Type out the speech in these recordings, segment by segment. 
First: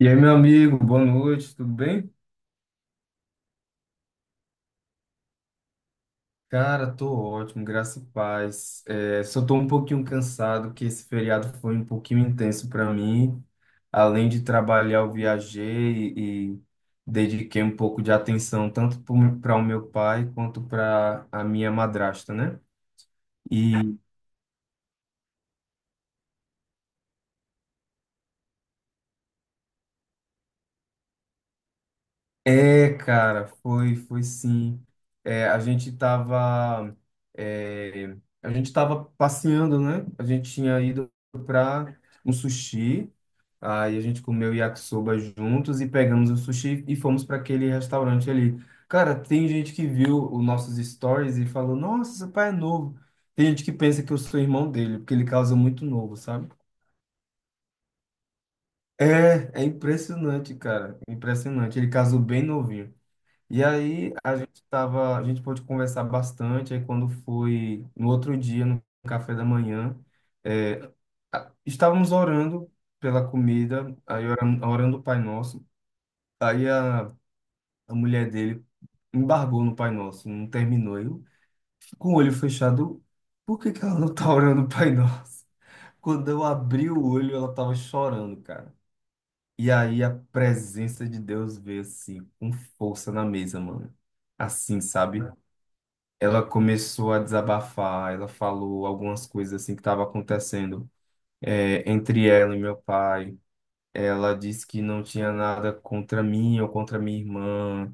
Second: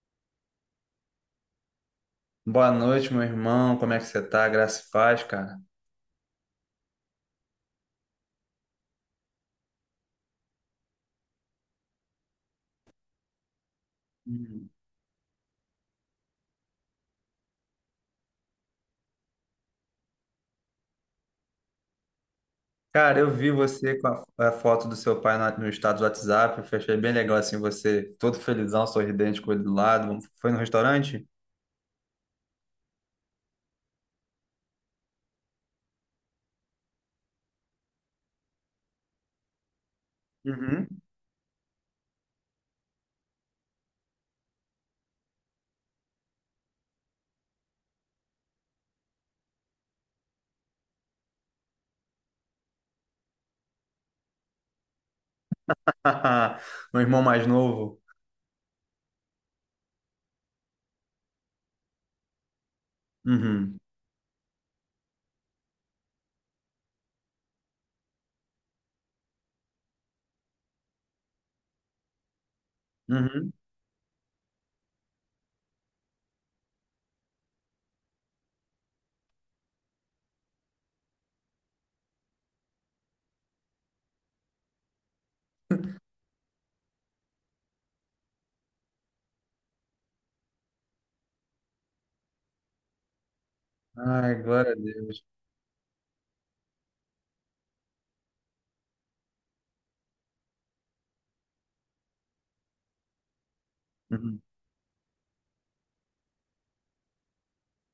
E aí, meu amigo, boa noite, tudo bem? Boa noite, meu irmão. Como é que você tá? Graça e paz, cara. Cara, tô ótimo, graças a paz. Só tô um pouquinho cansado, que esse feriado foi um pouquinho intenso para mim. Além de Hum. trabalhar, eu viajei e dediquei um pouco de atenção tanto para o meu pai quanto para a minha madrasta, né? Cara, eu vi E você com a foto do seu pai no estado do WhatsApp. Eu achei bem legal assim, você todo felizão, sorridente com ele do lado. Foi no restaurante? Cara, foi sim. É, a gente tava, é, a gente tava passeando, né? A gente tinha Uhum. ido para um sushi, aí a gente comeu yakisoba juntos e pegamos o sushi e fomos para aquele restaurante ali. Cara, tem gente que viu os nossos stories e falou, nossa, seu pai é novo. Tem gente que pensa que eu sou irmão dele, porque ele casa muito novo, sabe? Meu irmão mais novo. É impressionante, cara, impressionante. Ele casou bem novinho. E Uhum. aí a gente tava, a gente pôde conversar bastante. Aí quando foi no outro dia, no café da manhã, é, estávamos orando pela Uhum. comida, aí orando, orando o Pai Nosso. Aí a mulher dele embargou no Pai Nosso, não terminou. Eu, com o olho fechado, por que que ela não tá orando o Pai Nosso? Quando eu abri o olho, ela tava chorando, cara. E aí a presença de Deus veio assim, com força na mesa, mano. Ai, glória a Assim, sabe? Deus. Ela começou a desabafar, ela falou algumas coisas assim que estavam acontecendo, entre ela e meu pai. Ela Uhum. disse que não tinha nada contra mim ou contra minha irmã,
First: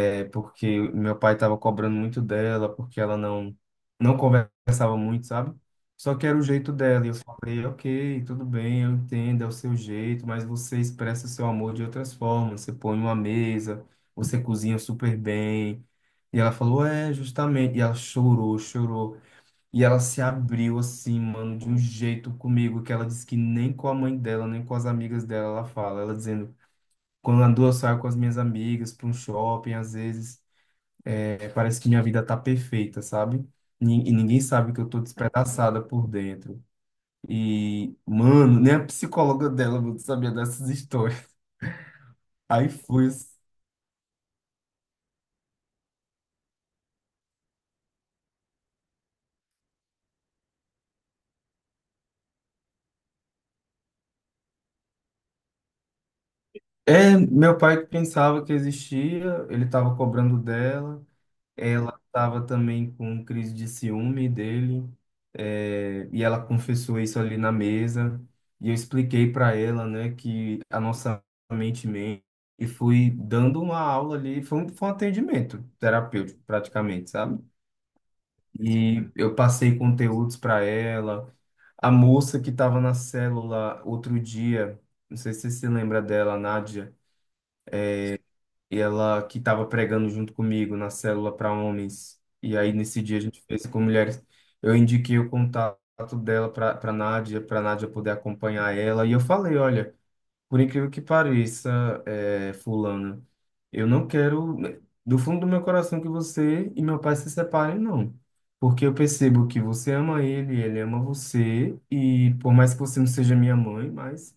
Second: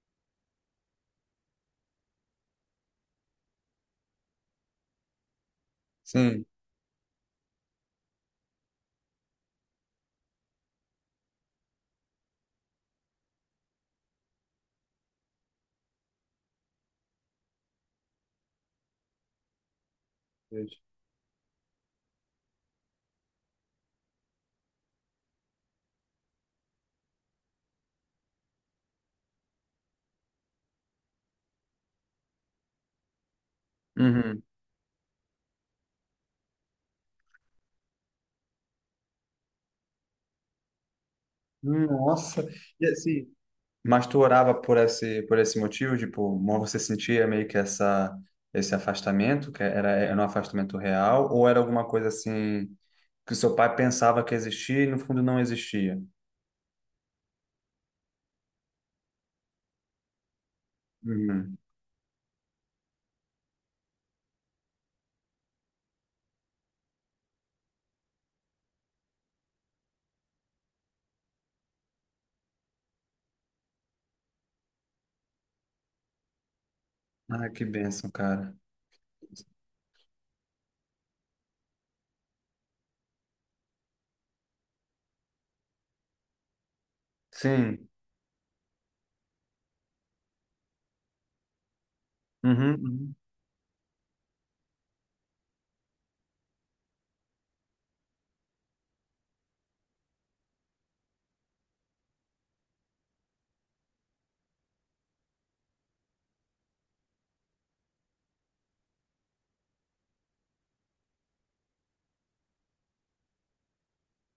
é porque meu pai estava cobrando muito dela, porque ela não conversava muito, sabe? Só que era o Sim. jeito dela. E eu falei, ok, tudo bem, eu entendo, é o seu jeito, mas você expressa seu amor de outras formas. Você põe uma mesa, você cozinha super bem. E ela falou, é, justamente. E ela chorou, chorou. E ela se abriu Deus. assim, mano, de um jeito comigo, que ela disse que nem com a mãe dela, nem com as amigas dela ela fala. Ela dizendo, quando andou, eu saio com as minhas amigas para um shopping, às vezes. Parece que minha vida tá perfeita, sabe? E ninguém Uhum. sabe que eu tô despedaçada por dentro. E, mano, nem a psicóloga dela mano, sabia dessas histórias. Nossa. Aí E fui. assim, mas tu orava por esse, motivo, tipo, você sentia meio que esse afastamento, que era um afastamento real, ou era alguma coisa assim que o seu pai pensava que existia e no fundo não existia? É, meu pai que pensava que existia, ele tava cobrando dela. Uhum. Ela estava também com crise de ciúme dele, e ela confessou isso ali na mesa. E eu expliquei para ela, né, que a nossa mente mente. E fui dando uma aula ali, foi um atendimento terapêutico, praticamente, sabe? Ah, que bênção, cara. E eu passei conteúdos para ela. A moça que estava na célula outro dia, não sei se você se lembra dela, a Nádia Sim. e ela que estava pregando junto comigo na célula para homens. E aí Uhum, nesse uhum. dia a gente fez com mulheres. Eu indiquei o contato dela para Nádia, para Nádia poder acompanhar ela. E eu falei, olha, por incrível que pareça, fulana, eu não quero do fundo do meu coração que você e meu pai se separem, não. Porque eu percebo que você ama ele, ele ama você, e por mais que você não seja minha mãe, mas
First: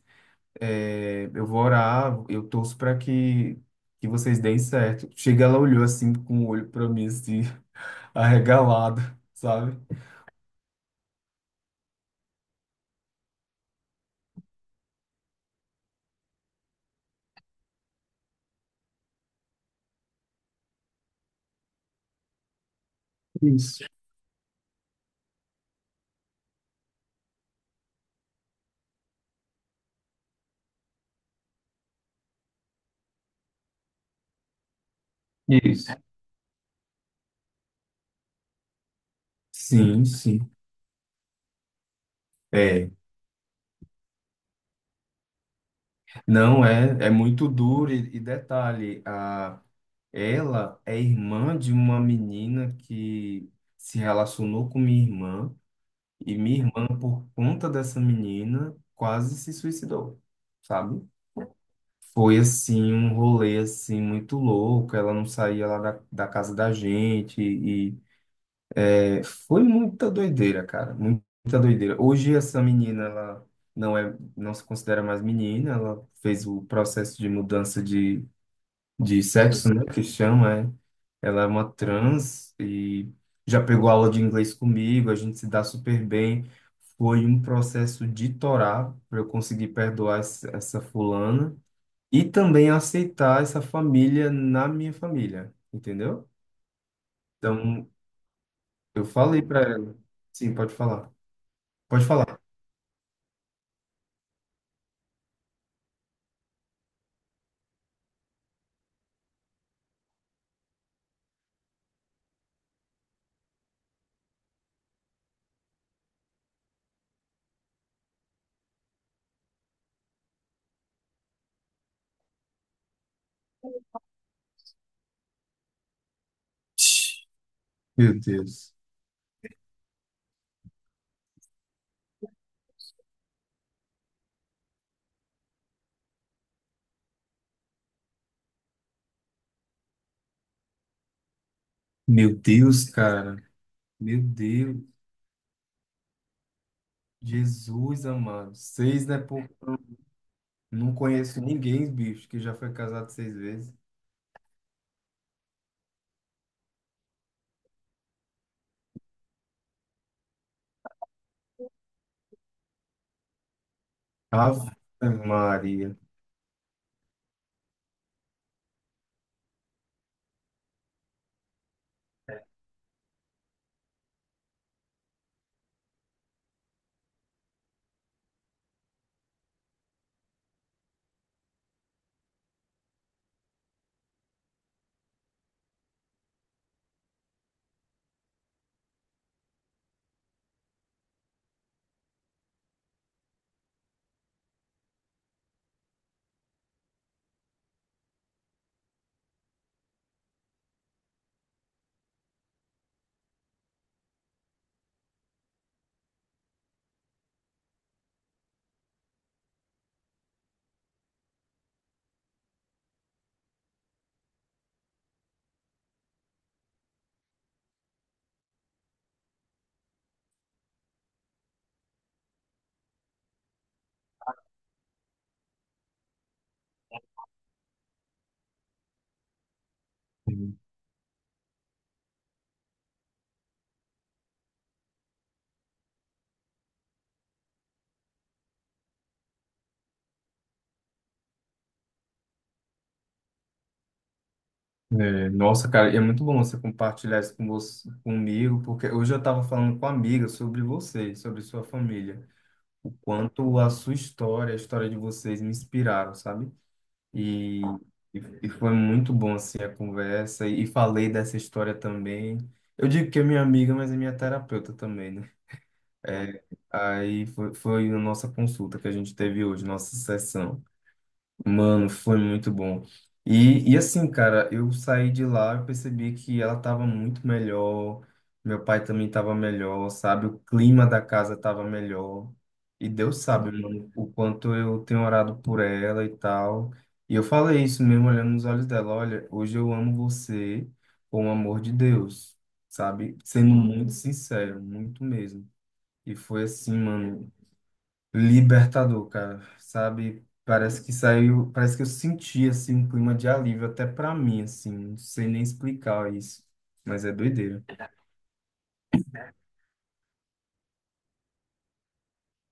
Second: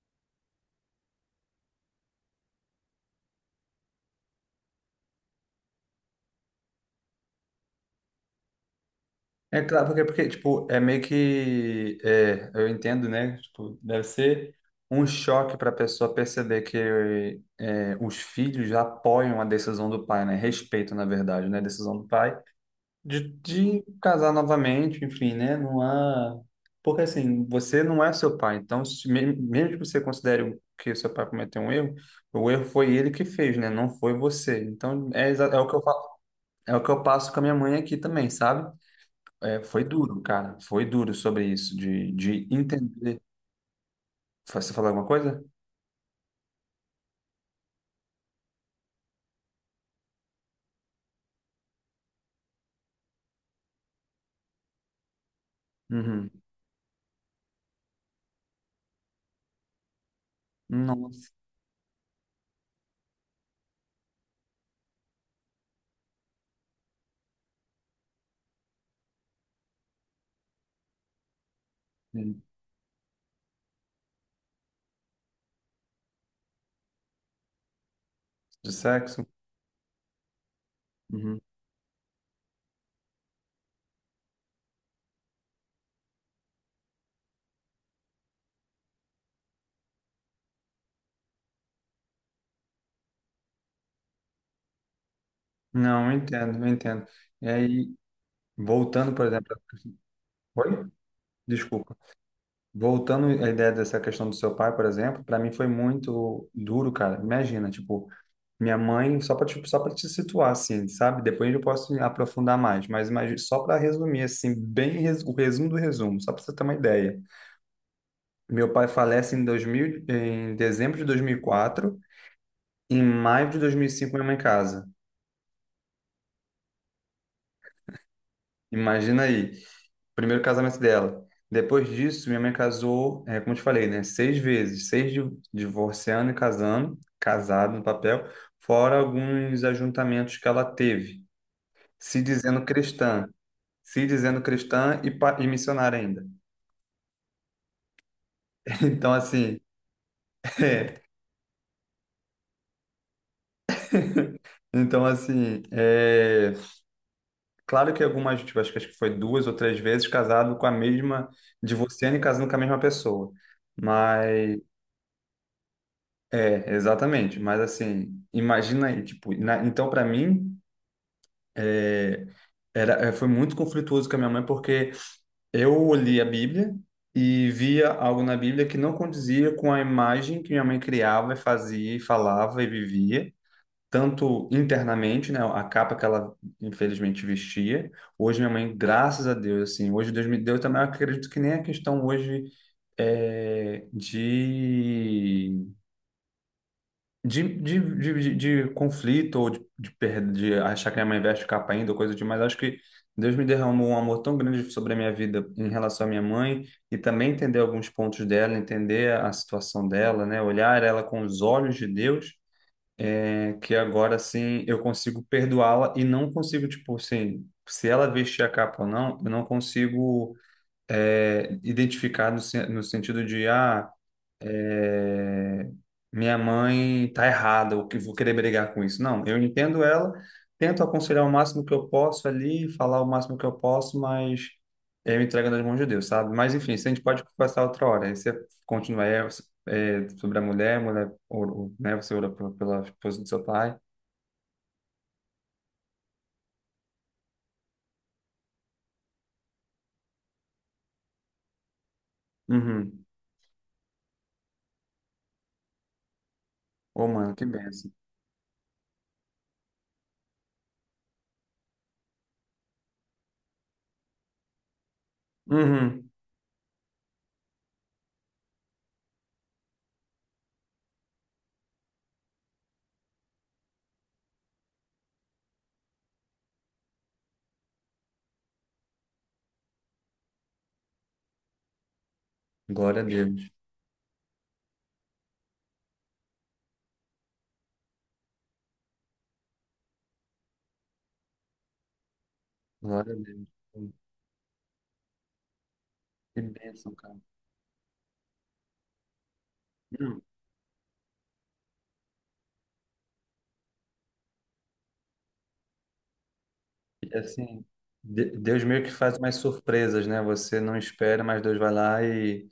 eu vou orar, eu torço que vocês deem certo. Chega, ela olhou assim com o olho para mim, assim, arregalado, É sabe? claro, porque, tipo, é meio que, eu entendo, né? Tipo, deve ser um choque para a pessoa perceber que os filhos apoiam a decisão do pai, né? Respeitam, na verdade, né? A decisão do pai de Isso. casar novamente, enfim, né? Não há. Porque assim, você não é seu pai, então, se, me- mesmo que você considere que seu pai cometeu um erro, o erro foi ele que fez, né? Não foi você. Então, é o que eu, Isso. fa- é o que eu passo com a minha mãe aqui também, sabe? Foi Sim, duro, sim. cara, foi duro sobre isso, de É, entender. Você falou alguma coisa? não é, é muito duro e detalhe, ela é irmã de uma menina que se relacionou com minha irmã Uhum. e minha irmã, por conta dessa menina, quase se suicidou, sabe? Nossa. Foi assim, um rolê assim muito louco. Ela não saía lá da casa da gente e foi muita doideira, cara, muita doideira. Hoje Hum. essa menina ela não é, não se considera mais menina. Ela fez o processo de mudança De de sexo? sexo, né, que chama, é. Uhum. Ela é uma trans e já pegou aula de inglês comigo. A gente se dá super bem. Foi um processo de torar para eu conseguir perdoar essa fulana e também aceitar essa família na minha família, Não, eu entendeu? entendo, eu entendo. E aí, Então, eu voltando, por falei exemplo. para ela. Sim, pode Oi? falar. Desculpa. Pode falar. Voltando à ideia dessa questão do seu pai, por exemplo, para mim foi muito duro, cara. Imagina, tipo, minha mãe, só para tipo, só para te situar assim, sabe? Depois eu posso aprofundar mais, mas imagina, só para resumir assim, o resumo do resumo, só para você ter uma ideia. Meu pai falece em 2000, em dezembro de 2004, em maio de 2005 minha mãe casa. Meu Deus. Imagina aí. Primeiro casamento dela. Depois disso, minha mãe casou, como eu te falei, né? Seis vezes, divorciando e casando, casado no papel, fora alguns ajuntamentos que ela teve, se Meu dizendo Deus, cristã, cara. se Meu dizendo Deus. cristã e missionária ainda. Jesus amado. Seis, Então, né, pô? assim, Não conheço ninguém, bicho, que já foi casado seis vezes. então, assim, claro que algumas, tipo, acho que foi duas ou três vezes casado com a mesma, divorciando e casando com a mesma pessoa. Mas Ave Maria. é, exatamente. Mas assim, imagina aí, tipo, então para mim é, foi muito conflituoso com a minha mãe porque eu li a Bíblia e via algo na Bíblia que não condizia com a imagem que minha mãe criava, e fazia, e falava e vivia, tanto internamente, né, a capa que ela infelizmente vestia. Hoje minha mãe, graças a Deus, assim, hoje Deus me deu também, eu acredito que nem a questão hoje é, de de conflito ou de, perda, de achar que minha mãe veste capa ainda, ou coisa demais, acho que Deus me derramou um amor tão grande sobre a minha vida em relação à minha mãe e também entender alguns pontos dela, entender a situação dela, né? Olhar ela com os olhos de Deus, que agora sim eu consigo perdoá-la e não consigo, tipo assim, se ela vestir a capa ou não, eu não consigo identificar no sentido de, ah. É, Minha mãe tá errada, ou que vou querer brigar com isso. Não, eu entendo ela, tento aconselhar o máximo que eu posso ali, falar o máximo que eu posso, mas eu entrego nas mãos de Deus, sabe? Mas enfim, isso a gente pode conversar outra hora. Aí você continua sobre a mulher, ou, né? Você ora pela esposa do seu pai. Nossa, cara, e é muito bom você compartilhar isso com você, comigo, porque hoje eu estava falando com uma amiga sobre você, sobre sua família. O Uhum. quanto a sua história, a história de vocês me inspiraram, sabe? Ô, mano, que E, bênção. e foi muito bom, assim, a conversa. E falei dessa história também. Eu digo que é minha amiga, mas é minha terapeuta também, né? Uhum. É, aí foi a nossa consulta que a gente teve hoje, nossa sessão. Mano, foi muito bom. E assim, cara, eu saí de lá e percebi que ela tava muito melhor, meu pai também tava melhor, sabe? O clima da casa tava melhor. E Glória a Deus sabe, Deus. mano, o quanto eu tenho orado por ela e tal. E eu falei isso mesmo olhando nos olhos dela, olha, hoje eu amo você com o amor de Deus, Glória a sabe? Sendo Deus. muito sincero, muito mesmo. E Que foi assim, bênção, cara. mano, libertador, cara, Não, sabe? Parece que saiu, parece que eu senti assim um clima de alívio até pra mim, assim, não sei nem explicar isso, mas é assim, doideira. Deus meio que faz mais surpresas, né? Você não espera, mas Deus vai lá e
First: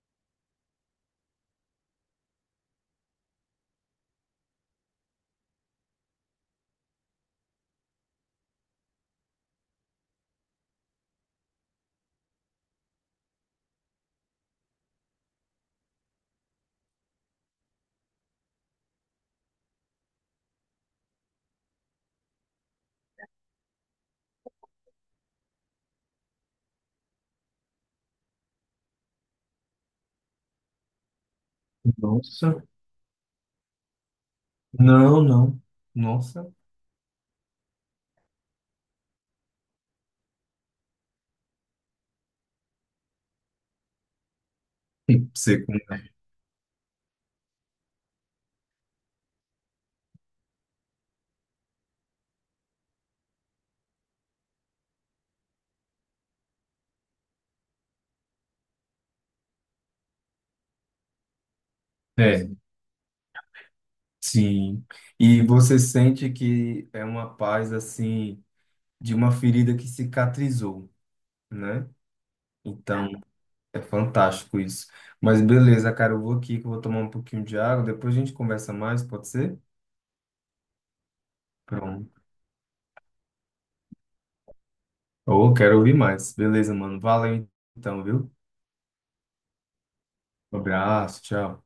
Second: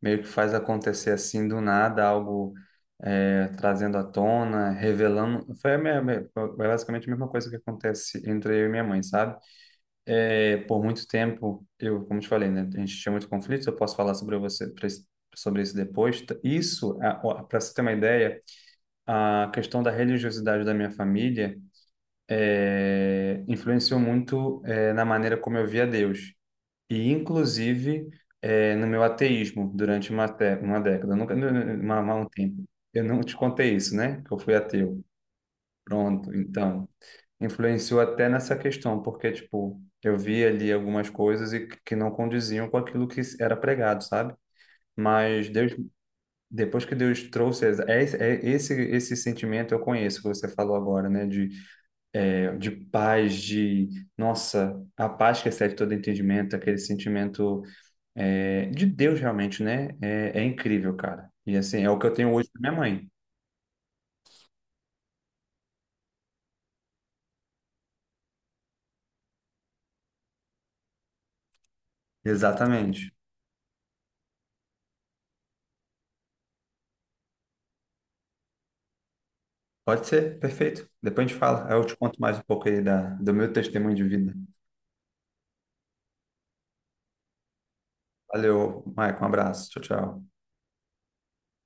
meio que faz acontecer assim do nada, algo trazendo à tona, revelando. Foi basicamente a mesma coisa que acontece entre eu e minha mãe, sabe? Por muito tempo, eu, como te falei, né? A gente tinha muito conflito, eu posso falar sobre você, sobre isso depois. Isso, para você ter uma ideia, a questão da religiosidade da minha família influenciou muito na maneira como eu via Deus e inclusive no meu ateísmo durante uma década. Eu nunca, nu- uma- um Nossa. tempo. Eu não te contei isso, né? Que eu fui ateu. Não, não. Pronto, Nossa. então influenciou até nessa questão, porque tipo eu vi ali algumas coisas e que não condiziam com aquilo que era pregado, sabe? Mas Você- Deus, depois que Deus trouxe esse sentimento eu conheço que você falou agora, né? De de paz, de, nossa, a paz que excede todo entendimento, aquele sentimento de Deus realmente, né? É incrível, cara. E assim, é o que eu tenho É, hoje com minha mãe. sim. E você sente que é uma paz assim de uma ferida que cicatrizou, né? Exatamente. Então, é fantástico isso. Mas beleza, cara, eu vou aqui que eu vou tomar um pouquinho de água, depois a gente conversa mais, pode ser? Pode ser, perfeito. Depois a gente fala. Aí eu te Pronto. conto mais um pouco aí do meu testemunho de vida. Ou quero ouvir mais. Beleza, mano. Valeu então, viu? Valeu, Maicon. Um abraço. Tchau, tchau. Um abraço, tchau.